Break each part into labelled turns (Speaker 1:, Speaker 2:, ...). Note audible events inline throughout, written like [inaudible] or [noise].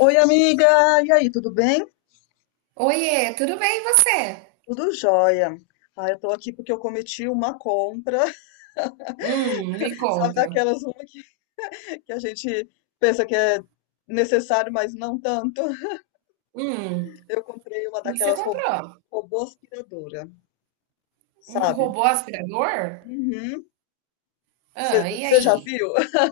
Speaker 1: Oi, amiga! E aí, tudo bem?
Speaker 2: Oiê, tudo bem e você?
Speaker 1: Tudo jóia. Eu tô aqui porque eu cometi uma compra,
Speaker 2: Me
Speaker 1: [laughs] sabe,
Speaker 2: conta.
Speaker 1: daquelas uma que a gente pensa que é necessário, mas não tanto.
Speaker 2: Hum,
Speaker 1: Eu comprei uma
Speaker 2: o que você
Speaker 1: daquelas ro
Speaker 2: comprou?
Speaker 1: robô aspiradora,
Speaker 2: Um
Speaker 1: sabe?
Speaker 2: robô aspirador? Ah, e
Speaker 1: Você já
Speaker 2: aí?
Speaker 1: viu? [laughs]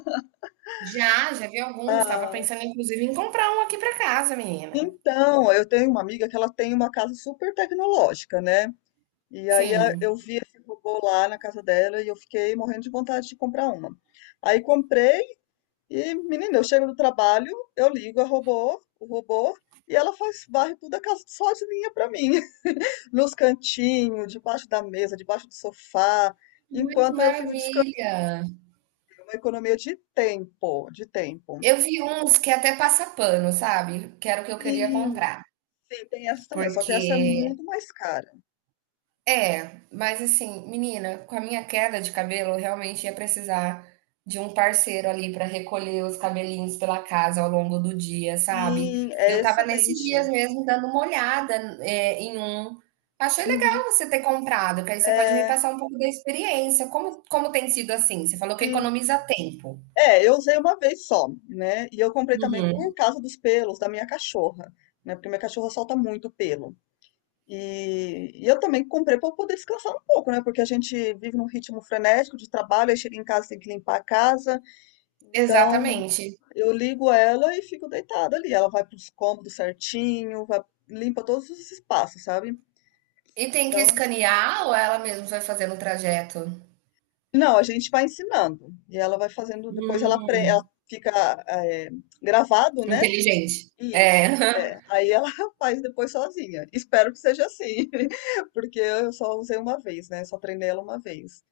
Speaker 2: Já vi alguns. Estava
Speaker 1: Ah,
Speaker 2: pensando, inclusive, em comprar um aqui para casa, menina.
Speaker 1: eu tenho uma amiga que ela tem uma casa super tecnológica, né? E aí eu
Speaker 2: Sim.
Speaker 1: vi esse robô lá na casa dela e eu fiquei morrendo de vontade de comprar uma. Aí comprei. E, menina, eu chego do trabalho, eu ligo o robô, e ela faz, varre tudo a casa só de linha pra mim. [laughs] Nos cantinhos, debaixo da mesa, debaixo do sofá,
Speaker 2: Ai, que
Speaker 1: enquanto eu fico descansando.
Speaker 2: maravilha!
Speaker 1: É uma economia de de tempo.
Speaker 2: Eu vi uns que até passa pano, sabe? Que era o que eu queria
Speaker 1: Sim,
Speaker 2: comprar.
Speaker 1: sim, tem essa também, só que
Speaker 2: Porque
Speaker 1: essa é muito mais cara.
Speaker 2: É, mas assim, menina, com a minha queda de cabelo, eu realmente ia precisar de um parceiro ali para recolher os cabelinhos pela casa ao longo do dia, sabe?
Speaker 1: Sim, é
Speaker 2: Eu tava nesses
Speaker 1: excelente.
Speaker 2: dias mesmo dando uma olhada, é, em um. Achei
Speaker 1: Uhum,
Speaker 2: legal você ter comprado, que aí você pode me
Speaker 1: é,
Speaker 2: passar um pouco da experiência. Como tem sido assim? Você falou que
Speaker 1: sim.
Speaker 2: economiza tempo.
Speaker 1: É, eu usei uma vez só, né? E eu comprei também por causa dos pelos da minha cachorra, né? Porque minha cachorra solta muito pelo. E eu também comprei para poder descansar um pouco, né? Porque a gente vive num ritmo frenético de trabalho, aí chega em casa tem que limpar a casa. Então
Speaker 2: Exatamente.
Speaker 1: eu ligo ela e fico deitada ali. Ela vai para os cômodos certinho, vai, limpa todos os espaços, sabe?
Speaker 2: E tem que
Speaker 1: Então,
Speaker 2: escanear ou ela mesma vai fazendo o trajeto?
Speaker 1: não, a gente vai ensinando. E ela vai fazendo, depois ela,
Speaker 2: Hum,
Speaker 1: ela fica eh, gravado, né?
Speaker 2: inteligente.
Speaker 1: Isso.
Speaker 2: É.
Speaker 1: É,
Speaker 2: [laughs]
Speaker 1: aí ela [laughs] faz depois sozinha. Espero que seja assim, [laughs] porque eu só usei uma vez, né? Só treinei ela uma vez.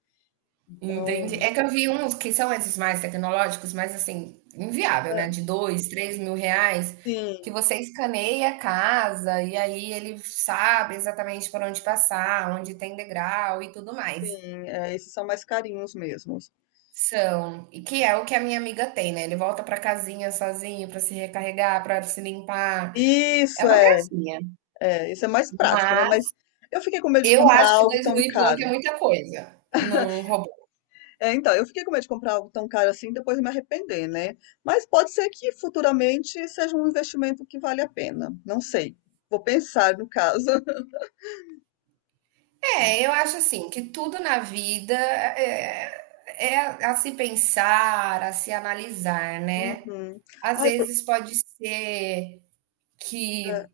Speaker 2: Entendi.
Speaker 1: Então,
Speaker 2: É que eu vi uns que são esses mais tecnológicos, mas assim, inviável,
Speaker 1: ah,
Speaker 2: né? De dois, três mil reais, que
Speaker 1: sim,
Speaker 2: você escaneia a casa e aí ele sabe exatamente por onde passar, onde tem degrau e tudo mais.
Speaker 1: sim, é, esses são mais carinhos mesmo.
Speaker 2: São, e que é o que a minha amiga tem, né? Ele volta pra casinha sozinho pra se recarregar, pra se limpar. É
Speaker 1: Isso
Speaker 2: uma
Speaker 1: é,
Speaker 2: gracinha.
Speaker 1: é, isso é mais prático, né?
Speaker 2: Mas
Speaker 1: Mas eu fiquei com medo de
Speaker 2: eu
Speaker 1: comprar
Speaker 2: acho que
Speaker 1: algo
Speaker 2: dois mil
Speaker 1: tão
Speaker 2: e pouco é
Speaker 1: caro.
Speaker 2: muita coisa num robô.
Speaker 1: É, então, eu fiquei com medo de comprar algo tão caro assim, e depois me arrepender, né? Mas pode ser que futuramente seja um investimento que vale a pena. Não sei. Vou pensar no caso. [laughs]
Speaker 2: É, eu acho assim que tudo na vida é, é a se pensar, a se analisar, né?
Speaker 1: Uhum.
Speaker 2: Às
Speaker 1: Ai, por-
Speaker 2: vezes pode ser
Speaker 1: é,
Speaker 2: que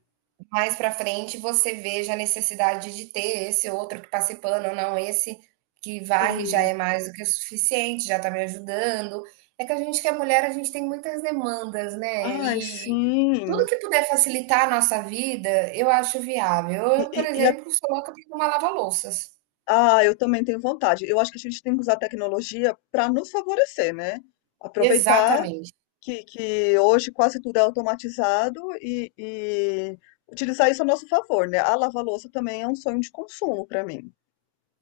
Speaker 2: mais para frente você veja a necessidade de ter esse outro que passe pano, ou não, esse que varre já é
Speaker 1: sim.
Speaker 2: mais do que o suficiente, já tá me ajudando. É que a gente que é mulher, a gente tem muitas demandas, né?
Speaker 1: Ai,
Speaker 2: E tudo
Speaker 1: sim.
Speaker 2: que puder facilitar a nossa vida, eu acho viável.
Speaker 1: E,
Speaker 2: Eu,
Speaker 1: e-
Speaker 2: por
Speaker 1: e
Speaker 2: exemplo, sou louca por uma lava-louças.
Speaker 1: Ah, eu também tenho vontade. Eu acho que a gente tem que usar a tecnologia para nos favorecer, né? Aproveitar
Speaker 2: Exatamente.
Speaker 1: que hoje quase tudo é automatizado e utilizar isso a nosso favor, né? A lava-louça também é um sonho de consumo para mim.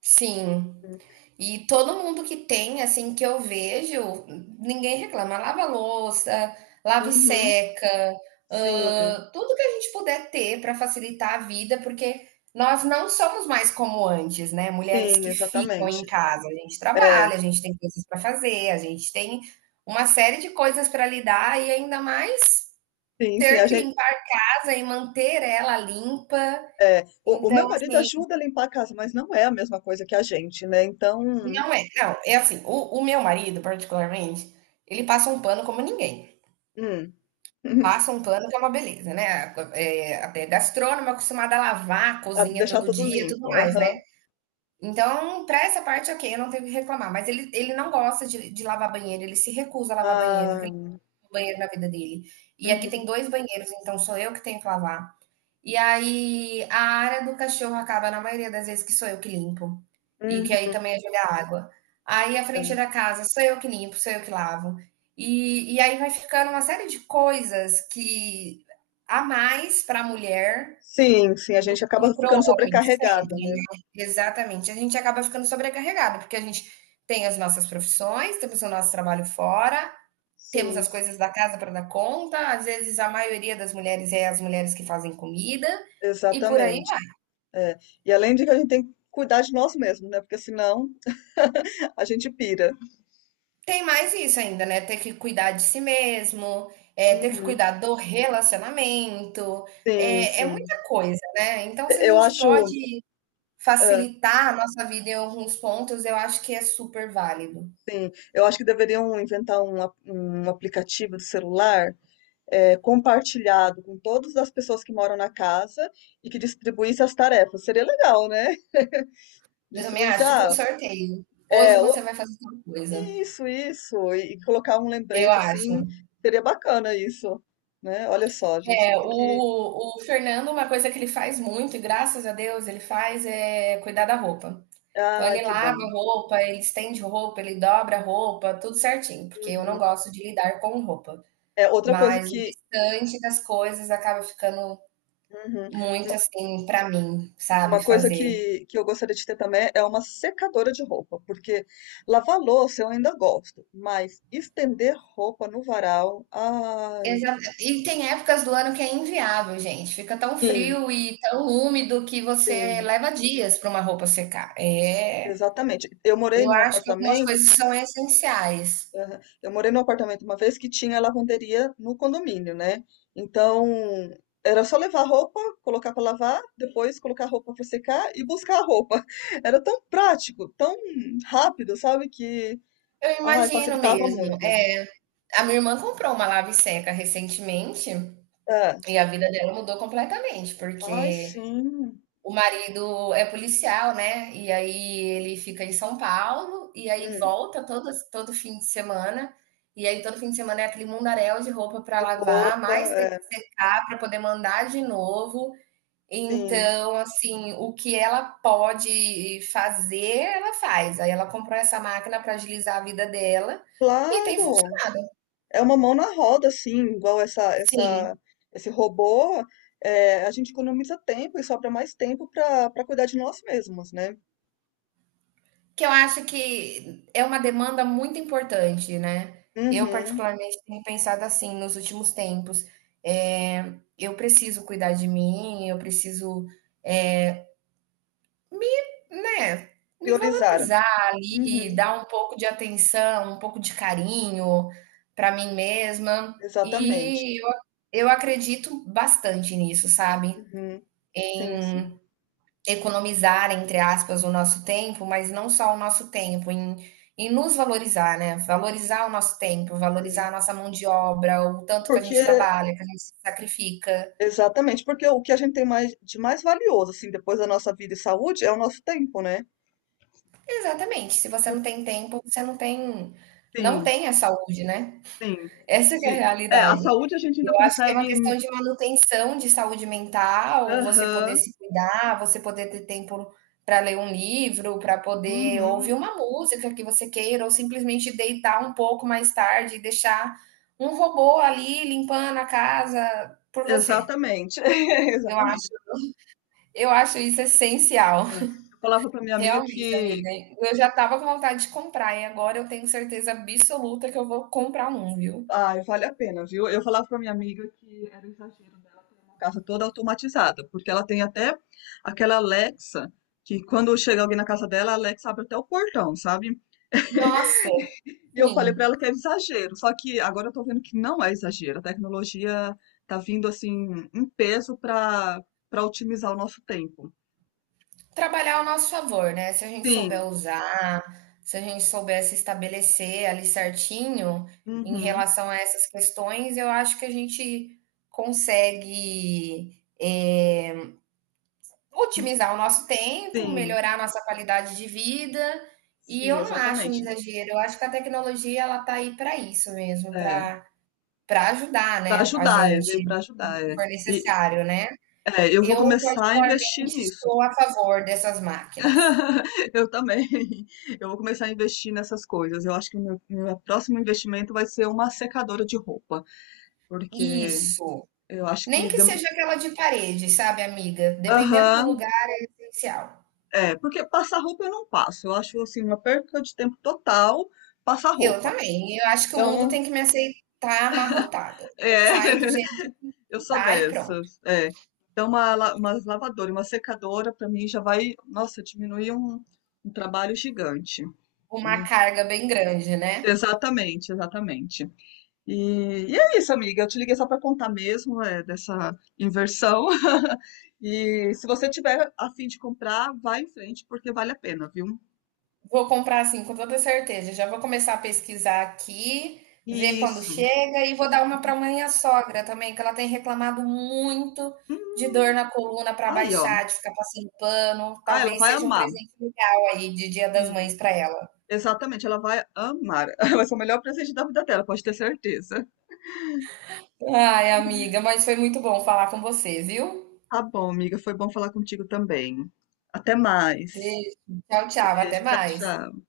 Speaker 2: Sim. E todo mundo que tem, assim, que eu vejo, ninguém reclama. Lava a louça, lava e
Speaker 1: Uhum,
Speaker 2: seca,
Speaker 1: sim,
Speaker 2: hã, tudo que a gente puder ter para facilitar a vida, porque nós não somos mais como antes, né, mulheres
Speaker 1: sim,
Speaker 2: que ficam em
Speaker 1: exatamente.
Speaker 2: casa. A gente
Speaker 1: É,
Speaker 2: trabalha, a gente tem coisas para fazer, a gente tem uma série de coisas para lidar e ainda mais
Speaker 1: sim, sim, a
Speaker 2: ter que
Speaker 1: gente,
Speaker 2: limpar a casa e manter ela limpa.
Speaker 1: é, o
Speaker 2: Então,
Speaker 1: meu marido
Speaker 2: assim,
Speaker 1: ajuda a limpar a casa, mas não é a mesma coisa que a gente, né? Então,
Speaker 2: não é, não, é assim, o meu marido particularmente, ele passa um pano como ninguém.
Speaker 1: hum, [laughs]
Speaker 2: Passa um pano que é uma beleza, né, até gastrônomo, acostumado a lavar
Speaker 1: a
Speaker 2: cozinha
Speaker 1: deixar
Speaker 2: todo
Speaker 1: tudo
Speaker 2: dia e tudo
Speaker 1: limpo.
Speaker 2: mais, né.
Speaker 1: Aham.
Speaker 2: Então, pra essa parte, ok, eu não tenho o que reclamar, mas ele não gosta de lavar banheiro, ele se recusa a lavar banheiro, porque
Speaker 1: Ah,
Speaker 2: ele não tem banheiro na vida dele. E aqui tem
Speaker 1: uhum,
Speaker 2: 2 banheiros, então sou eu que tenho que lavar. E aí a área do cachorro acaba na maioria das vezes que sou eu que limpo, e que
Speaker 1: uhum.
Speaker 2: aí também é jogar água. Aí a frente da
Speaker 1: É.
Speaker 2: casa sou eu que limpo, sou eu que lavo. E aí vai ficando uma série de coisas que há mais para a mulher
Speaker 1: Sim, sim, a
Speaker 2: do
Speaker 1: gente acaba
Speaker 2: que para o
Speaker 1: ficando
Speaker 2: homem,
Speaker 1: sobrecarregada,
Speaker 2: sempre,
Speaker 1: né.
Speaker 2: né. Exatamente, a gente acaba ficando sobrecarregado, porque a gente tem as nossas profissões, temos o nosso trabalho fora, temos
Speaker 1: Sim,
Speaker 2: as
Speaker 1: sim,
Speaker 2: coisas da casa para dar conta, às vezes a maioria das mulheres é as mulheres que fazem comida e por aí
Speaker 1: exatamente.
Speaker 2: vai.
Speaker 1: É. E além de que a gente tem que cuidar de nós mesmos, né, porque senão [laughs] a gente pira.
Speaker 2: Tem mais isso ainda, né? Ter que cuidar de si mesmo, é, ter que
Speaker 1: Uhum.
Speaker 2: cuidar do relacionamento,
Speaker 1: Sim,
Speaker 2: é, é
Speaker 1: sim.
Speaker 2: muita coisa, né? Então,
Speaker 1: E
Speaker 2: se a
Speaker 1: eu
Speaker 2: gente
Speaker 1: acho
Speaker 2: pode
Speaker 1: hã,
Speaker 2: facilitar a nossa vida em alguns pontos, eu acho que é super válido.
Speaker 1: sim, eu acho que deveriam inventar um a um aplicativo de celular, compartilhado com todas as pessoas que moram na casa e que distribuísse as tarefas. Seria legal, né. [laughs]
Speaker 2: Eu também
Speaker 1: Distribuísse,
Speaker 2: acho, tipo um
Speaker 1: ah,
Speaker 2: sorteio.
Speaker 1: é,
Speaker 2: Hoje você vai fazer tal coisa.
Speaker 1: isso, isso. E colocar um
Speaker 2: Eu
Speaker 1: lembrete
Speaker 2: acho.
Speaker 1: assim, seria bacana isso, né. Olha só, a gente
Speaker 2: É,
Speaker 1: tem que
Speaker 2: o Fernando, uma coisa que ele faz muito, e graças a Deus ele faz, é cuidar da roupa. Então
Speaker 1: ai,
Speaker 2: ele
Speaker 1: que
Speaker 2: lava
Speaker 1: bom.
Speaker 2: a roupa, ele estende roupa, ele dobra a roupa, tudo certinho, porque eu não
Speaker 1: Uhum.
Speaker 2: gosto de lidar com roupa.
Speaker 1: É, outra coisa
Speaker 2: Mas o
Speaker 1: que
Speaker 2: restante das coisas acaba ficando
Speaker 1: uhum.
Speaker 2: muito
Speaker 1: Uma
Speaker 2: assim para mim, sabe,
Speaker 1: uma coisa
Speaker 2: fazer.
Speaker 1: que eu gostaria de ter também é uma secadora de roupa, porque lavar louça eu ainda gosto, mas estender roupa no varal, ai.
Speaker 2: E tem épocas do ano que é inviável, gente. Fica tão
Speaker 1: Sim,
Speaker 2: frio e tão úmido que você
Speaker 1: sim,
Speaker 2: leva dias para uma roupa secar. É,
Speaker 1: exatamente. Eu morei
Speaker 2: eu
Speaker 1: num
Speaker 2: acho que algumas
Speaker 1: apartamento.
Speaker 2: coisas são essenciais.
Speaker 1: Aham. Eu morei num apartamento uma vez que tinha lavanderia no condomínio, né? Então, era só levar a roupa, colocar para lavar, depois colocar a roupa para secar e buscar a roupa. [laughs] Era tão prático, tão rápido, sabe? Que,
Speaker 2: Eu
Speaker 1: ai,
Speaker 2: imagino
Speaker 1: facilitava
Speaker 2: mesmo.
Speaker 1: muito.
Speaker 2: É, a minha irmã comprou uma lave seca recentemente
Speaker 1: É.
Speaker 2: e a vida dela mudou completamente,
Speaker 1: Ai,
Speaker 2: porque
Speaker 1: sim.
Speaker 2: o marido é policial, né? E aí ele fica em São Paulo e aí
Speaker 1: Hum,
Speaker 2: volta todo fim de semana. E aí todo fim de semana é aquele mundaréu de roupa para
Speaker 1: de
Speaker 2: lavar,
Speaker 1: roupa,
Speaker 2: mais ter
Speaker 1: é.
Speaker 2: que secar para poder mandar de novo.
Speaker 1: Sim.
Speaker 2: Então, assim, o que ela pode fazer, ela faz. Aí ela comprou essa máquina para agilizar a vida dela e tem.
Speaker 1: Claro. É uma mão na roda, assim, igual
Speaker 2: Sim,
Speaker 1: esse robô. É, a gente economiza tempo e sobra mais tempo para cuidar de nós mesmos, né?
Speaker 2: que eu acho que é uma demanda muito importante, né. Eu
Speaker 1: Uhum.
Speaker 2: particularmente tenho pensado assim nos últimos tempos, eu preciso cuidar de mim, eu preciso me, né, me
Speaker 1: Priorizar.
Speaker 2: valorizar ali,
Speaker 1: Uhum.
Speaker 2: dar um pouco de atenção, um pouco de carinho para mim mesma,
Speaker 1: Exatamente.
Speaker 2: e eu acredito bastante nisso, sabe.
Speaker 1: Uhum. Sim,
Speaker 2: Economizar, entre aspas, o nosso tempo, mas não só o nosso tempo, em nos valorizar, né? Valorizar o nosso tempo, valorizar a
Speaker 1: sim.
Speaker 2: nossa mão de obra, o tanto que a
Speaker 1: Porque,
Speaker 2: gente trabalha, que a gente se sacrifica.
Speaker 1: exatamente, porque o que a gente tem mais, de mais valioso, assim, depois da nossa vida e saúde, é o nosso tempo, né?
Speaker 2: Exatamente. Se
Speaker 1: E
Speaker 2: você
Speaker 1: o-
Speaker 2: não tem tempo, você não tem, não
Speaker 1: sim,
Speaker 2: tem a saúde, né?
Speaker 1: sim.
Speaker 2: Essa que é a
Speaker 1: Se, é, a
Speaker 2: realidade.
Speaker 1: saúde a gente ainda
Speaker 2: Eu acho que é uma questão
Speaker 1: consegue.
Speaker 2: de manutenção de saúde mental, você poder
Speaker 1: Aham,
Speaker 2: se cuidar, você poder ter tempo para ler um livro, para poder ouvir
Speaker 1: uhum,
Speaker 2: uma música que você queira, ou simplesmente deitar um pouco mais tarde e deixar um robô ali limpando a casa por você.
Speaker 1: exatamente. [laughs]
Speaker 2: Eu
Speaker 1: Exatamente.
Speaker 2: acho, eu acho isso essencial.
Speaker 1: É, eu falava pra minha amiga
Speaker 2: Realmente,
Speaker 1: que.
Speaker 2: amiga. Eu já estava com vontade de comprar e agora eu tenho certeza absoluta que eu vou comprar um, viu?
Speaker 1: Ai, vale a pena, viu? Eu falava pra minha amiga que era exagero dela ter uma casa toda automatizada, porque ela tem até aquela Alexa, que quando chega alguém na casa dela, a Alexa abre até o portão, sabe?
Speaker 2: Nossa,
Speaker 1: E eu falei pra
Speaker 2: sim.
Speaker 1: ela que era exagero, só que agora eu tô vendo que não é exagero. A tecnologia tá vindo assim em peso para otimizar o nosso tempo.
Speaker 2: Trabalhar ao nosso favor, né, se a gente souber
Speaker 1: Sim,
Speaker 2: usar, se a gente souber se estabelecer ali certinho em
Speaker 1: uhum,
Speaker 2: relação a essas questões, eu acho que a gente consegue, eh,
Speaker 1: hum,
Speaker 2: otimizar o nosso tempo,
Speaker 1: sim,
Speaker 2: melhorar a nossa qualidade de vida, e
Speaker 1: sim,
Speaker 2: eu não acho um
Speaker 1: exatamente.
Speaker 2: exagero, eu acho que a tecnologia ela tá aí para isso mesmo,
Speaker 1: É,
Speaker 2: para ajudar,
Speaker 1: para
Speaker 2: né, a
Speaker 1: ajudar, é,
Speaker 2: gente,
Speaker 1: veio para
Speaker 2: se
Speaker 1: ajudar, é.
Speaker 2: for
Speaker 1: E,
Speaker 2: necessário, né.
Speaker 1: é, eu vou
Speaker 2: Eu
Speaker 1: começar a investir
Speaker 2: particularmente
Speaker 1: nisso.
Speaker 2: estou a favor dessas máquinas.
Speaker 1: [laughs] Eu também. Eu vou começar a investir nessas coisas. Eu acho que o meu próximo investimento vai ser uma secadora de roupa, porque
Speaker 2: Isso.
Speaker 1: eu acho
Speaker 2: Nem
Speaker 1: que
Speaker 2: que
Speaker 1: dem-
Speaker 2: seja aquela de parede, sabe, amiga? Dependendo do
Speaker 1: aham,
Speaker 2: lugar, é essencial.
Speaker 1: é, porque passar roupa eu não passo. Eu acho assim uma perca de tempo total passar
Speaker 2: Eu
Speaker 1: roupa.
Speaker 2: também. Eu acho que o mundo
Speaker 1: Então,
Speaker 2: tem que me aceitar amarrotada. Eu
Speaker 1: é,
Speaker 2: saio do jeito
Speaker 1: [laughs] eu
Speaker 2: que
Speaker 1: sou
Speaker 2: tá e pronto.
Speaker 1: dessas. É. Então, uma lavadora, e uma secadora, para mim já vai, nossa, diminuir um trabalho gigante.
Speaker 2: Uma
Speaker 1: Né?
Speaker 2: carga bem grande, né?
Speaker 1: Exatamente, exatamente. E é isso, amiga. Eu te liguei só para contar mesmo é, dessa inversão. [laughs] E se você tiver a fim de comprar, vai em frente, porque vale a pena, viu?
Speaker 2: Vou comprar assim, com toda certeza. Já vou começar a pesquisar aqui, ver quando
Speaker 1: Isso.
Speaker 2: chega e vou dar uma para minha sogra também, que ela tem reclamado muito
Speaker 1: Hum,
Speaker 2: de dor na coluna para
Speaker 1: aí, ó.
Speaker 2: baixar, de ficar passando pano.
Speaker 1: Ah, ela
Speaker 2: Talvez
Speaker 1: vai
Speaker 2: seja um
Speaker 1: amar.
Speaker 2: presente legal aí de Dia das
Speaker 1: Sim.
Speaker 2: Mães para ela.
Speaker 1: Exatamente, ela vai amar. [laughs] Vai ser o melhor presente da vida dela, pode ter certeza.
Speaker 2: Ai, amiga, mas foi muito bom falar com você, viu?
Speaker 1: Tá bom, amiga. Foi bom falar contigo também. Até mais.
Speaker 2: Beijo. Tchau, tchau. Até
Speaker 1: Beijo, tchau,
Speaker 2: mais.
Speaker 1: tchau.